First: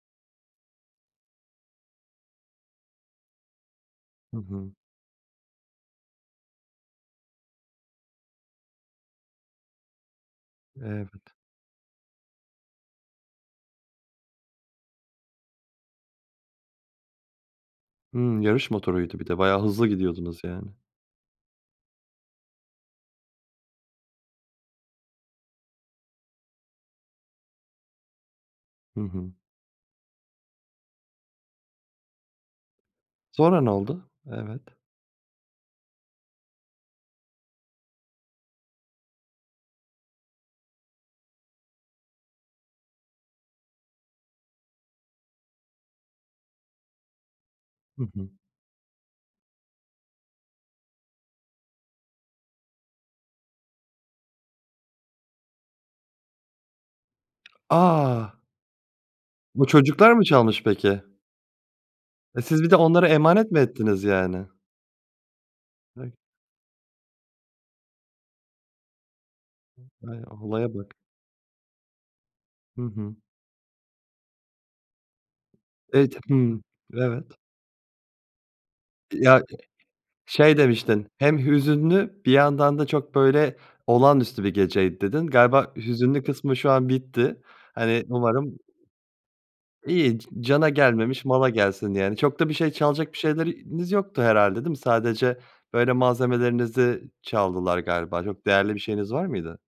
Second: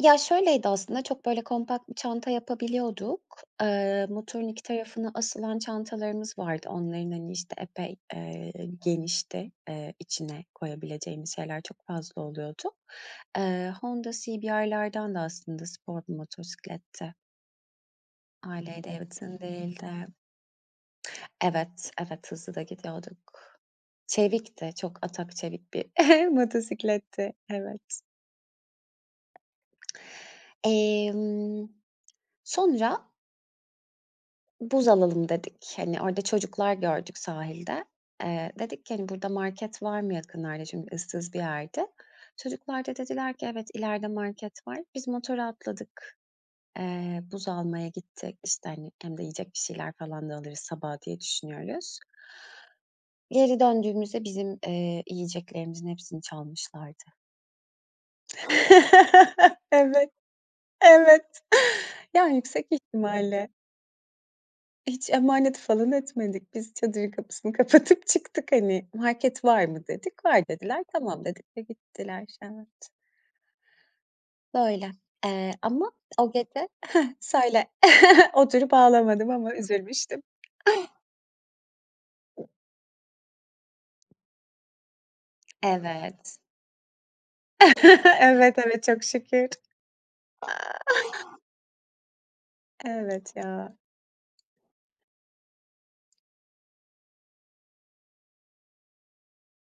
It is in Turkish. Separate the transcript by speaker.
Speaker 1: Ya şöyleydi aslında, çok böyle kompakt bir çanta yapabiliyorduk. Eee,
Speaker 2: Hı
Speaker 1: motorun 2
Speaker 2: hı.
Speaker 1: tarafına asılan çantalarımız vardı. Onların, hani, işte, epey, eee, genişti. Eee, içine
Speaker 2: Evet.
Speaker 1: koyabileceğimiz şeyler çok fazla oluyordu. Eee, Honda CBR'lardandı aslında, spor bir motosikletti.
Speaker 2: Hımm. Yarış
Speaker 1: Harley
Speaker 2: motoruydu bir de.
Speaker 1: Davidson
Speaker 2: Bayağı
Speaker 1: değildi.
Speaker 2: hızlı gidiyordunuz yani.
Speaker 1: Evet, evet, hızlı da gidiyorduk. Çevikti, çok atak çevik bir motosikletti, evet.
Speaker 2: Hı hı.
Speaker 1: Emm, sonra
Speaker 2: Sonra ne oldu? Evet.
Speaker 1: Buz alalım dedik. Hani, orada çocuklar gördük sahilde. Eee, dedik ki, hani, "Burada market var mı yakınlarda?" Çünkü ıssız bir yerdi. Çocuklar da dediler ki: "Evet, ileride market var." Biz motora atladık. Eee, buz almaya
Speaker 2: Hı hı.
Speaker 1: gittik, işte hani, hem de yiyecek bir şeyler falan da alırız sabaha diye düşünüyoruz. Geri döndüğümüzde bizim, eee, yiyeceklerimizin hepsini çalmışlardı.
Speaker 2: A! Bu
Speaker 1: Evet,
Speaker 2: çocuklar mı çalmış peki?
Speaker 1: evet. Ya
Speaker 2: E siz
Speaker 1: yüksek
Speaker 2: bir de onlara
Speaker 1: ihtimalle
Speaker 2: emanet mi ettiniz yani?
Speaker 1: Hiç emanet falan
Speaker 2: [unintelligible]
Speaker 1: etmedik. Biz çadırın kapısını kapatıp çıktık, hani. "Market var mı?"
Speaker 2: Ay
Speaker 1: dedik, "Var."
Speaker 2: olaya
Speaker 1: dediler.
Speaker 2: bak.
Speaker 1: "Tamam." dedik ve gittiler.
Speaker 2: Hı
Speaker 1: Evet.
Speaker 2: hı.
Speaker 1: Böyle. Eee, ama
Speaker 2: Eee, d
Speaker 1: o
Speaker 2: hımm.
Speaker 1: gece heh
Speaker 2: Evet.
Speaker 1: söyle oturup
Speaker 2: Eee,
Speaker 1: ağlamadım
Speaker 2: ya
Speaker 1: ama üzülmüştüm.
Speaker 2: şey demiştin: "Hem hüzünlü bir yandan da çok böyle olağanüstü bir geceydi." dedin. Galiba hüzünlü
Speaker 1: Evet.
Speaker 2: kısmı şu an bitti. Hani umarım.
Speaker 1: Evet, evet çok şükür.
Speaker 2: İyi. C cana gelmemiş mala gelsin yani, çok da bir şey çalacak bir
Speaker 1: Evet ya.
Speaker 2: şeyleriniz yoktu herhâlde değil mi? Sadece böyle malzemelerinizi çaldılar galiba. Çok değerli bir şeyiniz var mıydı?